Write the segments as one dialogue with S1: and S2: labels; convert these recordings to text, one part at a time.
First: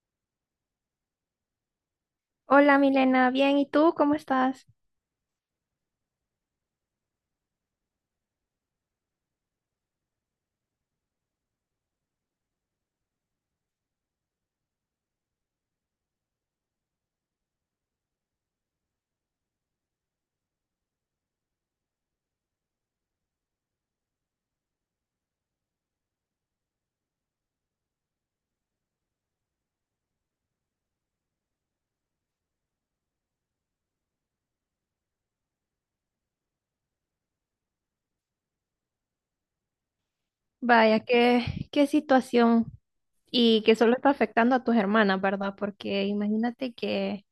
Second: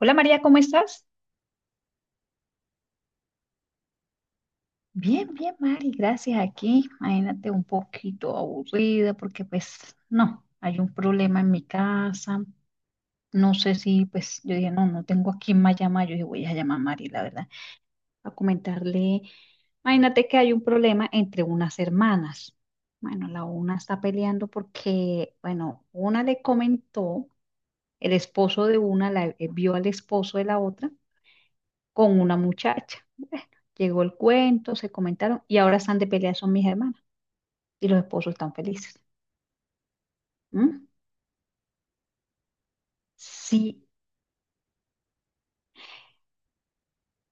S1: Hola María, ¿cómo estás?
S2: Hola Milena, bien, ¿y tú cómo estás?
S1: Bien, bien, Mari, gracias. Aquí, imagínate un poquito aburrida porque pues no, hay un problema en mi casa. No sé si pues yo dije, no, no tengo a quién más llamar. Yo dije, voy a llamar a Mari, la verdad, a comentarle. Imagínate que hay un problema entre unas hermanas. Bueno, la una está peleando porque, bueno, una le comentó, el esposo de una la, vio al esposo de la otra con una muchacha. Llegó el cuento, se comentaron y ahora están de pelea, son mis hermanas y los esposos están felices. ¿Mm?
S2: Vaya, qué situación, y que
S1: Sí,
S2: solo está afectando a tus hermanas, ¿verdad? Porque imagínate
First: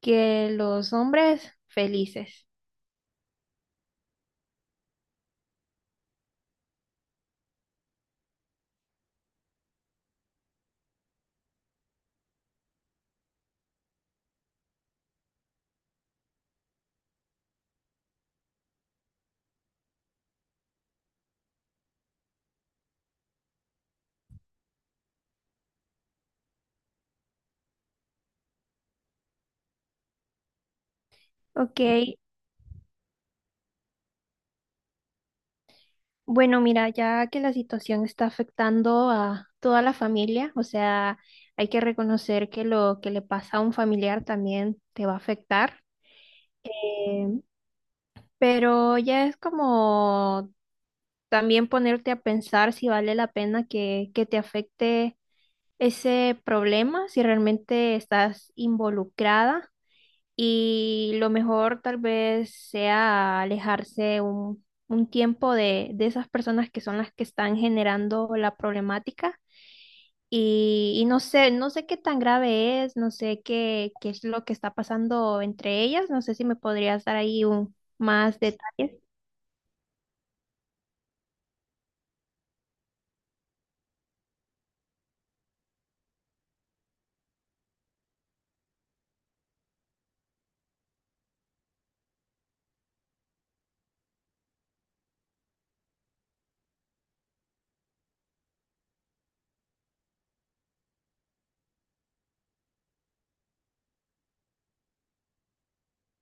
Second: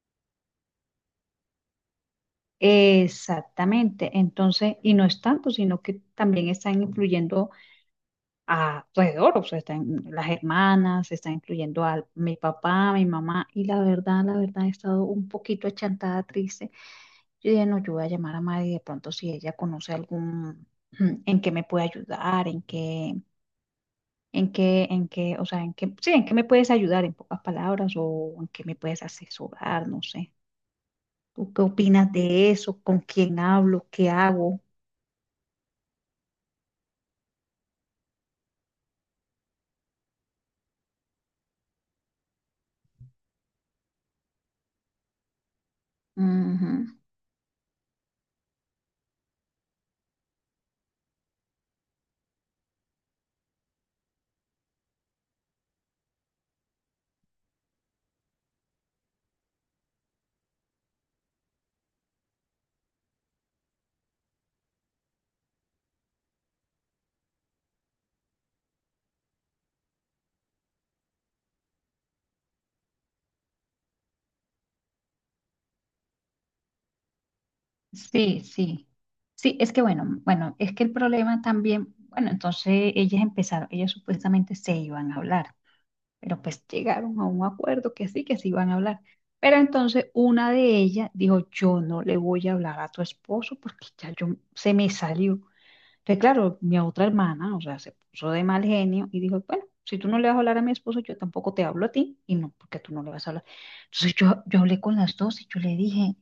S2: que los hombres felices.
S1: exactamente. Entonces, y no es tanto, sino que también están influyendo a alrededor, o sea, están las hermanas, están influyendo a mi papá, mi mamá, y la verdad, he estado un poquito achantada, triste. Yo dije, no, yo voy a llamar a Mari de pronto si ella conoce algún, en qué me puede ayudar, en qué ¿En qué, en qué, o sea, en qué, sí, en qué me puedes ayudar en pocas palabras o en qué me puedes asesorar? No sé. ¿Tú qué
S2: Ok,
S1: opinas de eso? ¿Con quién hablo? ¿Qué hago?
S2: bueno, mira, ya que la situación está afectando a toda la familia, o sea, hay que reconocer que lo que le pasa a un familiar también te va a afectar.
S1: Ujú.
S2: Em, pero ya es como también ponerte a pensar si vale la pena que te afecte ese problema, si realmente estás involucrada y lo mejor tal vez sea alejarse un tiempo de esas personas que son las que están generando la problemática. Y no sé, no sé qué tan grave es, no sé qué es lo que está pasando entre ellas, no sé si me podrías dar ahí un más
S1: Sí, sí.
S2: detalles.
S1: Sí, es que bueno, bueno, es que el problema también, bueno, entonces ellas empezaron, ellas supuestamente se iban a hablar, pero pues llegaron a un acuerdo que sí, que se iban a hablar. Pero entonces una de ellas dijo, yo no le voy a hablar a tu esposo porque ya yo se me salió. Entonces, claro, mi otra hermana, o sea, se puso de mal genio y dijo, bueno, si tú no le vas a hablar a mi esposo, yo tampoco te hablo a ti, y no, porque tú no le vas a hablar. Entonces yo hablé con las dos y yo le dije,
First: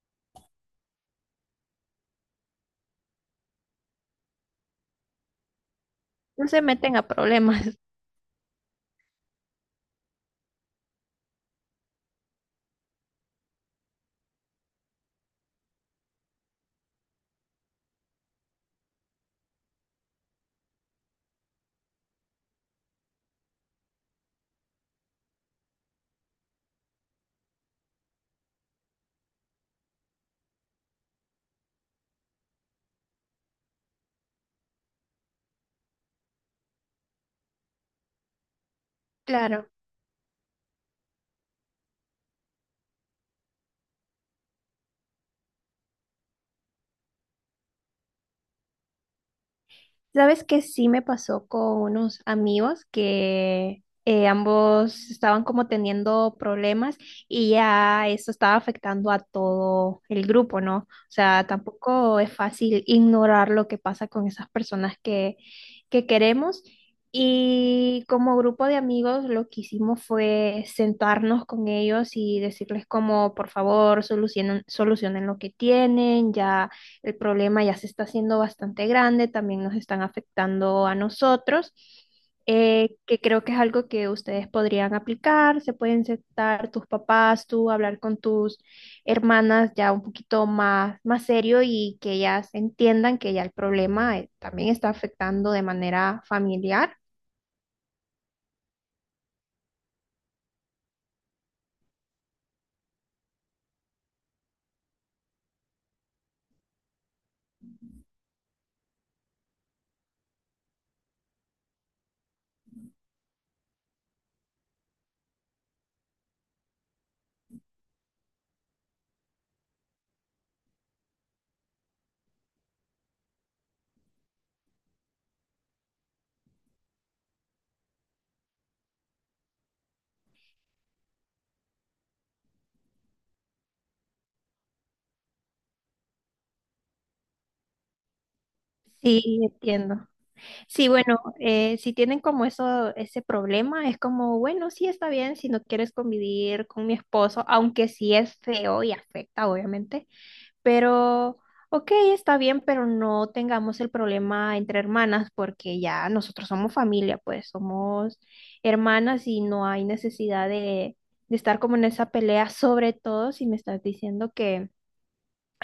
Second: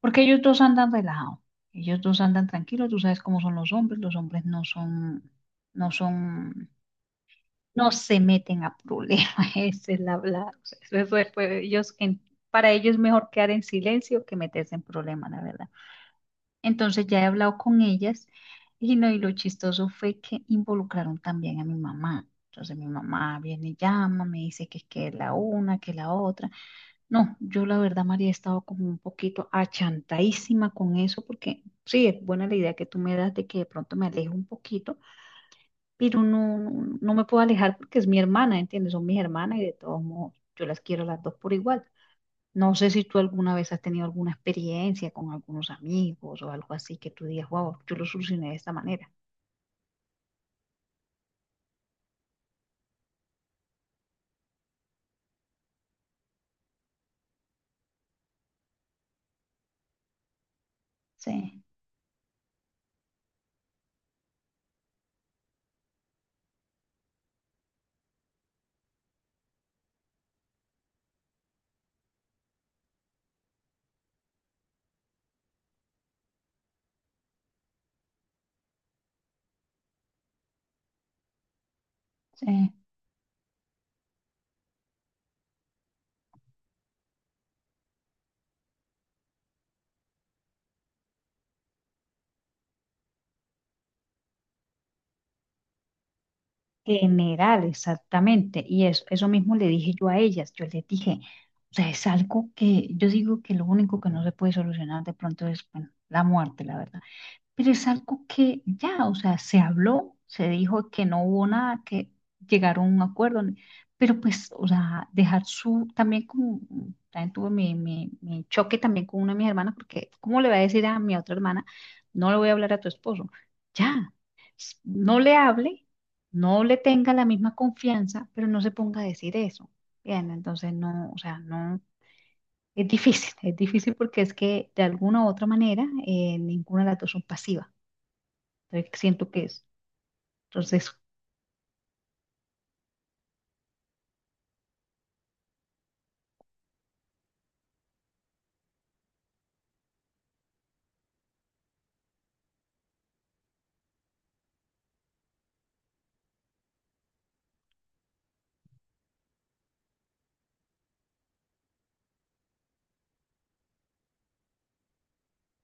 S1: porque ellos dos andan relajados, ellos dos andan tranquilos, tú sabes cómo son los hombres no son, no
S2: No se
S1: son,
S2: meten a problemas.
S1: no se meten a problemas, esa es la, o sea, eso es, pues, ellos, para ellos es mejor quedar en silencio que meterse en problemas, la verdad. Entonces ya he hablado con ellas y, no, y lo chistoso fue que involucraron también a mi mamá. Entonces mi mamá viene y llama, me dice que la una, que la otra. No, yo la verdad, María, he estado como un poquito achantadísima con eso porque sí, es buena la idea que tú me das de que de pronto me aleje un poquito, pero no, me puedo alejar porque es mi hermana, ¿entiendes? Son mis hermanas y
S2: Claro.
S1: de todos modos yo las quiero las dos por igual. No sé si tú alguna vez has tenido alguna experiencia con algunos amigos o algo así que tú digas, wow, yo lo solucioné de esta manera.
S2: Sabes que sí me pasó con unos amigos que ambos estaban como teniendo problemas y ya eso estaba afectando a todo el grupo, ¿no? O sea,
S1: Sí,
S2: tampoco es fácil ignorar lo que pasa con esas personas que queremos. Y como grupo de amigos, lo que hicimos fue sentarnos con ellos y decirles como, por favor, solucionen lo que tienen, ya. El problema ya se está haciendo bastante grande, también nos están afectando a nosotros,
S1: sí.
S2: que creo que es algo que ustedes podrían aplicar, se pueden sentar tus papás, tú hablar con tus hermanas ya un poquito más, más serio y que ellas entiendan que ya el problema también está afectando de manera familiar.
S1: General, exactamente. Y eso mismo le dije yo a ellas. Yo les dije, o sea, es algo que yo digo que lo único que no se puede solucionar de pronto es, bueno, la muerte, la verdad. Pero es algo que ya, o sea, se habló, se dijo que no hubo nada, que llegaron a un acuerdo, pero pues, o sea, dejar su, también como, también tuve mi, mi choque también con una de mis hermanas, porque ¿cómo le voy a decir a mi otra hermana, no le voy a hablar a tu esposo? Ya, no le hable, no le tenga la misma confianza, pero no se ponga a decir eso. Bien, entonces no, o sea, no. Es difícil porque es que de alguna u otra manera ninguna de las dos son pasivas. Entonces, siento
S2: Sí,
S1: que es.
S2: entiendo. Sí,
S1: Entonces,
S2: bueno, si tienen como eso, ese problema, es como, bueno, sí está bien si no quieres convivir con mi esposo, aunque sí es feo y afecta, obviamente, pero, ok, está bien, pero no tengamos el problema entre hermanas porque ya nosotros somos familia, pues somos hermanas y no hay necesidad de estar como en esa pelea, sobre todo si me estás diciendo que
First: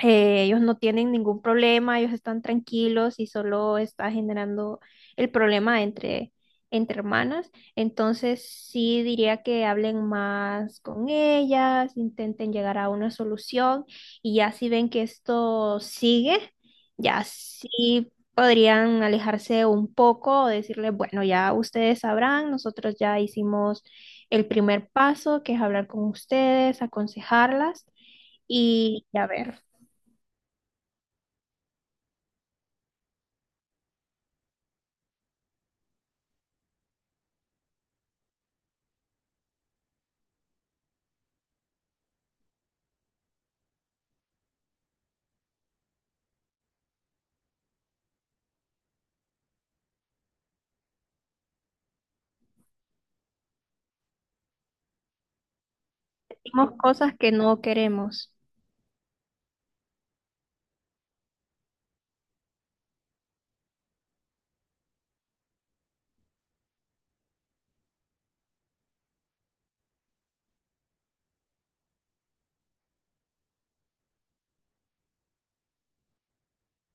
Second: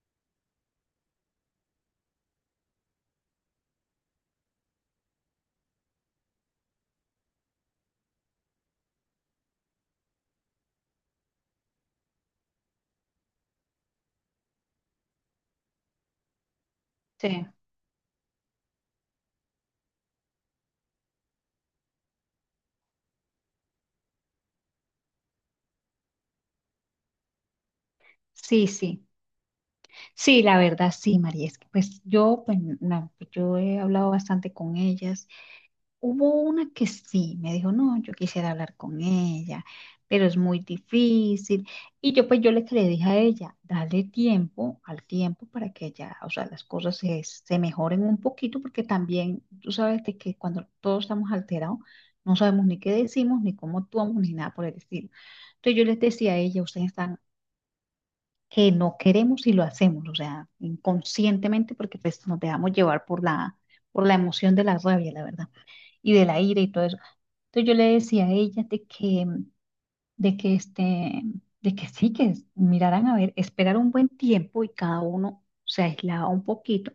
S2: ellos no tienen ningún problema, ellos están tranquilos y solo está generando el problema entre hermanas. Entonces sí diría que hablen más con ellas, intenten llegar a una solución y ya si ven que esto sigue, ya
S1: sí.
S2: sí podrían alejarse un poco o decirle, bueno, ya ustedes sabrán, nosotros ya hicimos el primer paso, que es hablar con ustedes, aconsejarlas
S1: Sí, sí.
S2: y ya ver.
S1: Sí, la verdad, sí, María. Es que pues yo, pues, yo he hablado bastante con ellas. Hubo una que sí, me dijo, no, yo quisiera hablar con ella, pero es muy difícil. Y yo pues yo le, que le dije a ella, dale tiempo al tiempo para que ella, o sea, las cosas se, se mejoren un poquito, porque también tú sabes de que cuando todos estamos alterados, no sabemos ni qué decimos, ni cómo actuamos, ni nada por el estilo. Entonces yo les decía a ella,
S2: Hacemos
S1: ustedes
S2: cosas
S1: están
S2: que no queremos.
S1: que no queremos y lo hacemos, o sea, inconscientemente, porque pues nos dejamos llevar por la emoción de la rabia, la verdad y de la ira y todo eso. Entonces yo le decía a ella de que este, de que sí, que miraran a ver, esperar un buen tiempo y cada uno se aislaba un poquito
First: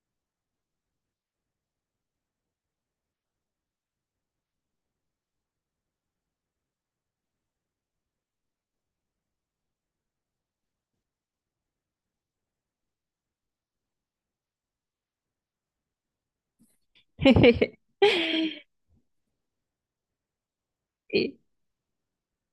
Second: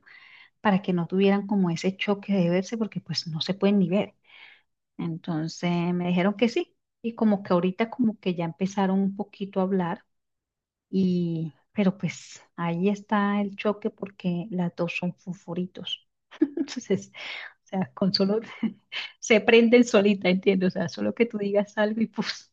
S1: para que no tuvieran como ese choque de verse porque pues no se pueden ni ver. Entonces me dijeron que sí y como que ahorita como que ya empezaron un poquito a hablar y, pero pues ahí está el choque porque las dos son fosforitos. Entonces, o sea, con solo se prenden solita, entiendo. O sea, solo que tú
S2: Sí.
S1: digas algo y pues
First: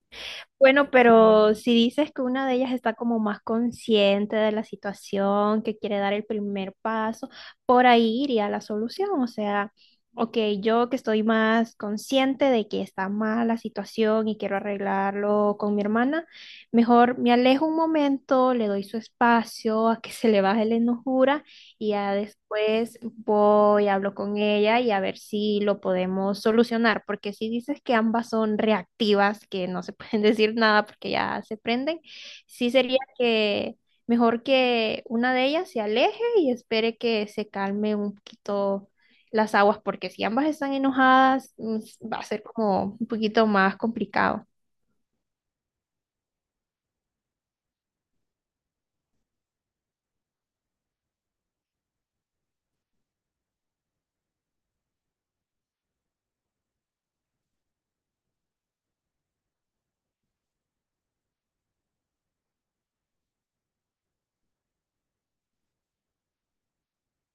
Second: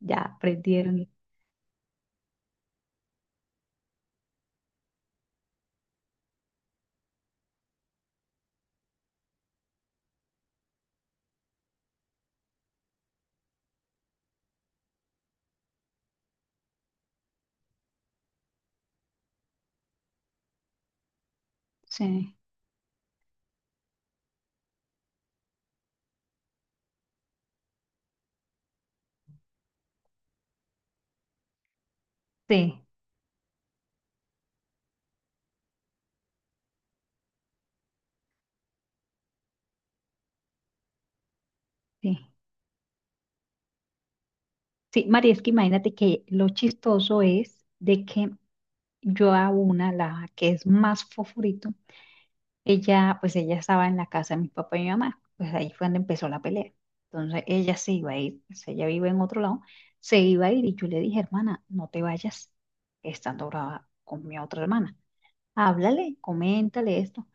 S1: ya
S2: Bueno,
S1: prendieron.
S2: pero si dices que una de ellas está como más consciente de la situación, que quiere dar el primer paso, por ahí iría la solución. O sea, ok, yo que estoy más consciente de que está mal la situación y quiero arreglarlo con mi hermana, mejor me alejo un momento, le doy su espacio a que se le baje la enojura. Y ya
S1: Sí,
S2: después voy, hablo con ella y a ver si lo podemos solucionar, porque si dices que ambas son reactivas, que no se pueden decir nada porque ya se prenden, sí
S1: sí,
S2: sería que mejor que una de ellas se aleje y espere que se calme un poquito las aguas, porque si ambas están enojadas,
S1: sí.
S2: va a ser como un poquito más complicado.
S1: Sí, María, es que imagínate que lo chistoso es de que yo a una, la que es más fofurito, ella, pues ella estaba en la casa de mi papá y mi mamá. Pues ahí fue donde empezó la pelea. Entonces ella se iba a ir, pues, ella vive en otro lado, se iba a ir y yo le dije, hermana, no te vayas, estando brava con mi otra hermana. Háblale, coméntale esto.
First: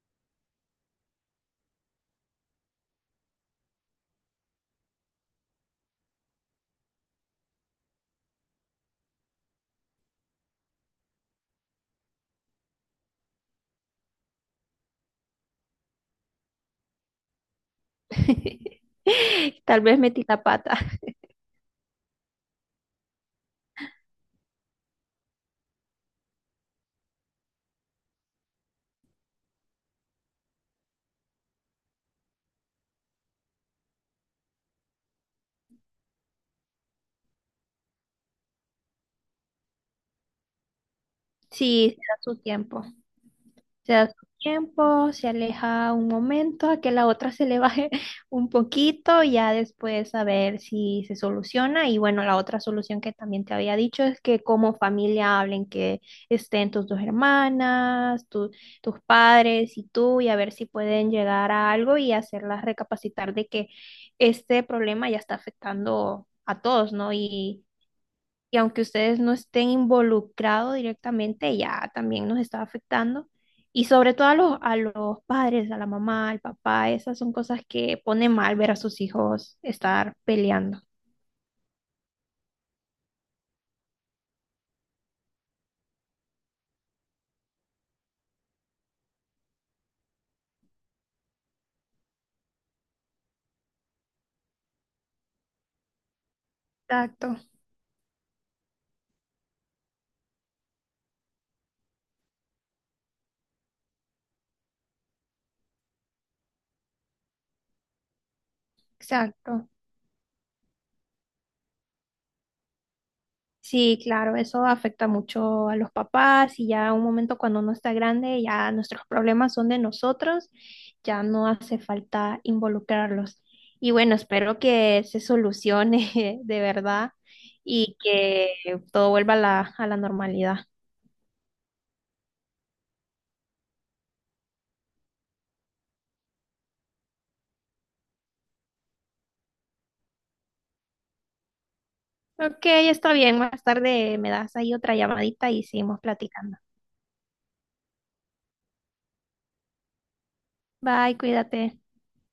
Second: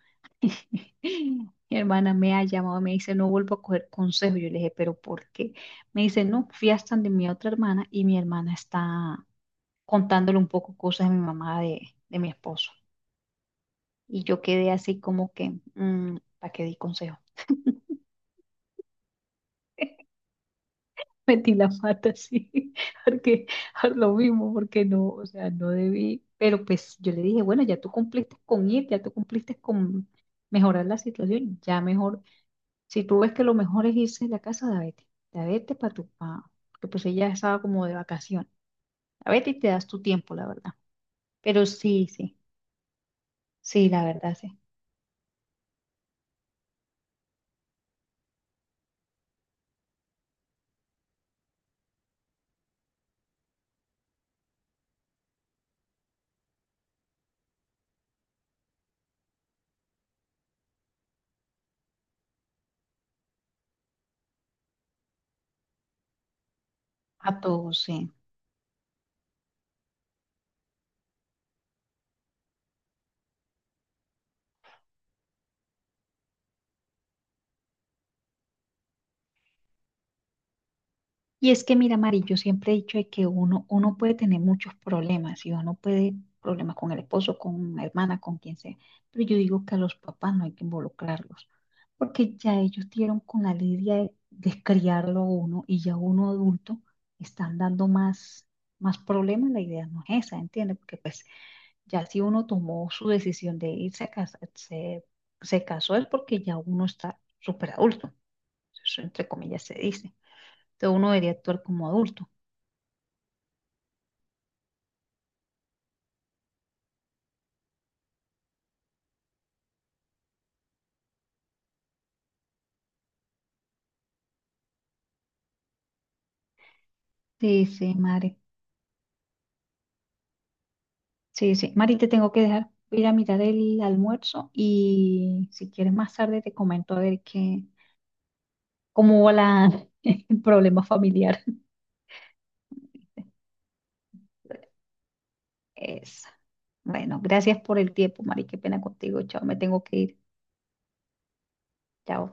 S1: Mi hermana me ha llamado, me dice, no vuelvo a coger consejo. Yo le dije, ¿pero por qué? Me dice, no, fui hasta de mi otra hermana y mi hermana está contándole un poco cosas de mi mamá, de mi esposo. Y yo quedé así como que, ¿para qué di consejo?
S2: Tal vez metí la pata.
S1: Metí la pata así, porque por lo mismo, porque no, o sea, no debí. Pero pues yo le dije, bueno, ya tú cumpliste con ir, ya tú cumpliste con mejorar la situación, ya mejor si tú ves que lo mejor es irse de la casa de Betty para tu pa, que pues ella estaba como de vacación. A Betty te das tu tiempo, la verdad. Pero
S2: Sí,
S1: sí,
S2: será su
S1: sí,
S2: tiempo.
S1: sí,
S2: Se
S1: la
S2: da su
S1: verdad, sí.
S2: tiempo, se aleja un momento, a que la otra se le baje un poquito, y ya después a ver si se soluciona. Y bueno, la otra solución que también te había dicho es que como familia hablen, que estén tus dos hermanas, tus padres y tú, y a ver si pueden llegar a algo y hacerlas recapacitar de que este problema ya está afectando a todos, ¿no?,
S1: A todos, sí.
S2: y aunque ustedes no estén involucrados directamente, ya también nos está afectando. Y sobre todo a a los padres, a la mamá, al papá, esas son cosas que pone mal ver a sus hijos estar peleando.
S1: Y es que, mira, Mari, yo siempre he dicho de que uno, uno puede tener muchos problemas y uno puede problemas con el esposo, con la hermana, con quien sea, pero yo digo que a los papás no hay que involucrarlos, porque ya ellos dieron con la lidia de criarlo a uno y ya uno adulto
S2: Exacto,
S1: están dando más, más problemas, la idea no es esa, ¿entiendes? Porque pues ya si uno tomó su decisión de irse a casa, se casó es porque ya uno está súper adulto, eso entre comillas
S2: exacto.
S1: se dice. Entonces uno debería actuar como adulto.
S2: Sí, claro, eso afecta mucho a los papás y ya un momento cuando uno está grande, ya nuestros problemas son de nosotros, ya no hace falta involucrarlos. Y bueno, espero que se solucione de verdad
S1: Sí, sí,
S2: y
S1: Mari.
S2: que todo vuelva a a la normalidad.
S1: Sí, sí. Mari, te tengo que dejar. Voy a ir a mirar el almuerzo y si quieres más tarde te comento a ver qué, cómo va la, el problema familiar.
S2: Ok, está bien, más tarde me das ahí otra llamadita y seguimos
S1: Eso.
S2: platicando.
S1: Bueno, gracias por el tiempo, Mari. Qué pena contigo. Chao, me tengo que ir.
S2: Bye, cuídate.
S1: Chao.